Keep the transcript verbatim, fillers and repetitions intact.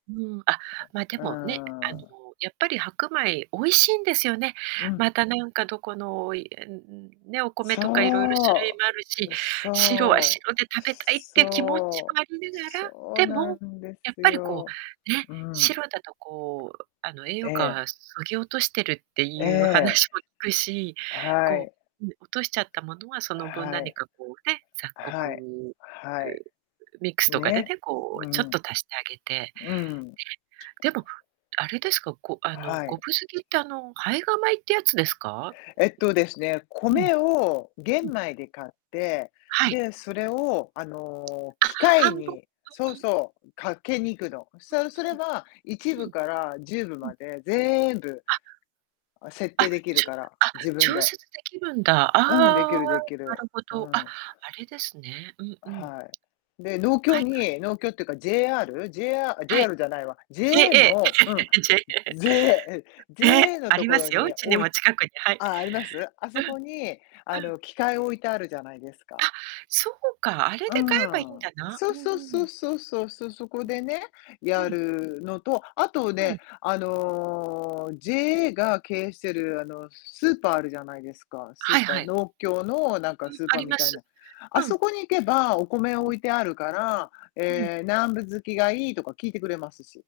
うん、あ、ま、でうもね、あの、ーん。やっぱり白米、美味しいんですよね。うん。また何かどこのいえんうん、ね、お米とか色々種類そもあるし、う。う、白はそう。白で食べたいっていう気持ちそもあう。りながそら、うでなも、んでやっすぱりこよ、う、ね、うん。白だとこう、あの、栄え養価え。はそぎ落としてるってえいうえ。話も聞くし、はこい。う、ぬ落としちゃったものはその分は何い。かこう、ね、雑穀、はい。はい。うミックスとかでね、ね、こううちょっとん。足してあげて、ね。うん。でも、あれですか、ごあの、はごぶい。づきってあの、胚芽米ってやつですか？えっとですね、うん。米をうん。玄米で買って、はい。で、それをあの、あ、機械半分うにそうんうん。そう、かけに行くの。さうう、すうれん。ば、いちうぶん。からじゅうぶうん。までぜんぶ、あ。あ、設あっ、定できるちゅから、あ、自分調で。節できるんだ。うん、できああ、るできなる。るほうど。あ、ん。あれですね。うんうん。はい。で、農は協いはい。に農協っていうか JR。ジェーアーあ、はい。JR じゃないわ、JA JA。のうん。ジェイ JA、ええ。え、JA のあとりこまろすよ、うにちに置いも近くに。はい。あ、あります？あうん。そうこに、あん。の、機械置いてあるじゃないですあ、か。そうか、あれうーで買えばいいんん。だな。うそうんそううそん。うそうそうそう。そこうでね、ん。うやん。るのと、あとはね、い。あの、JA が経営してうん。る、あの、スーパーあるじゃないですか。スはーいパーはい。農協のなんかうん、スーあパーりみまたいす。な。あうん。そこに行けばお米うをん。置いてあるから、うん。ええ、何分づきがいいとか聞いてくれますし。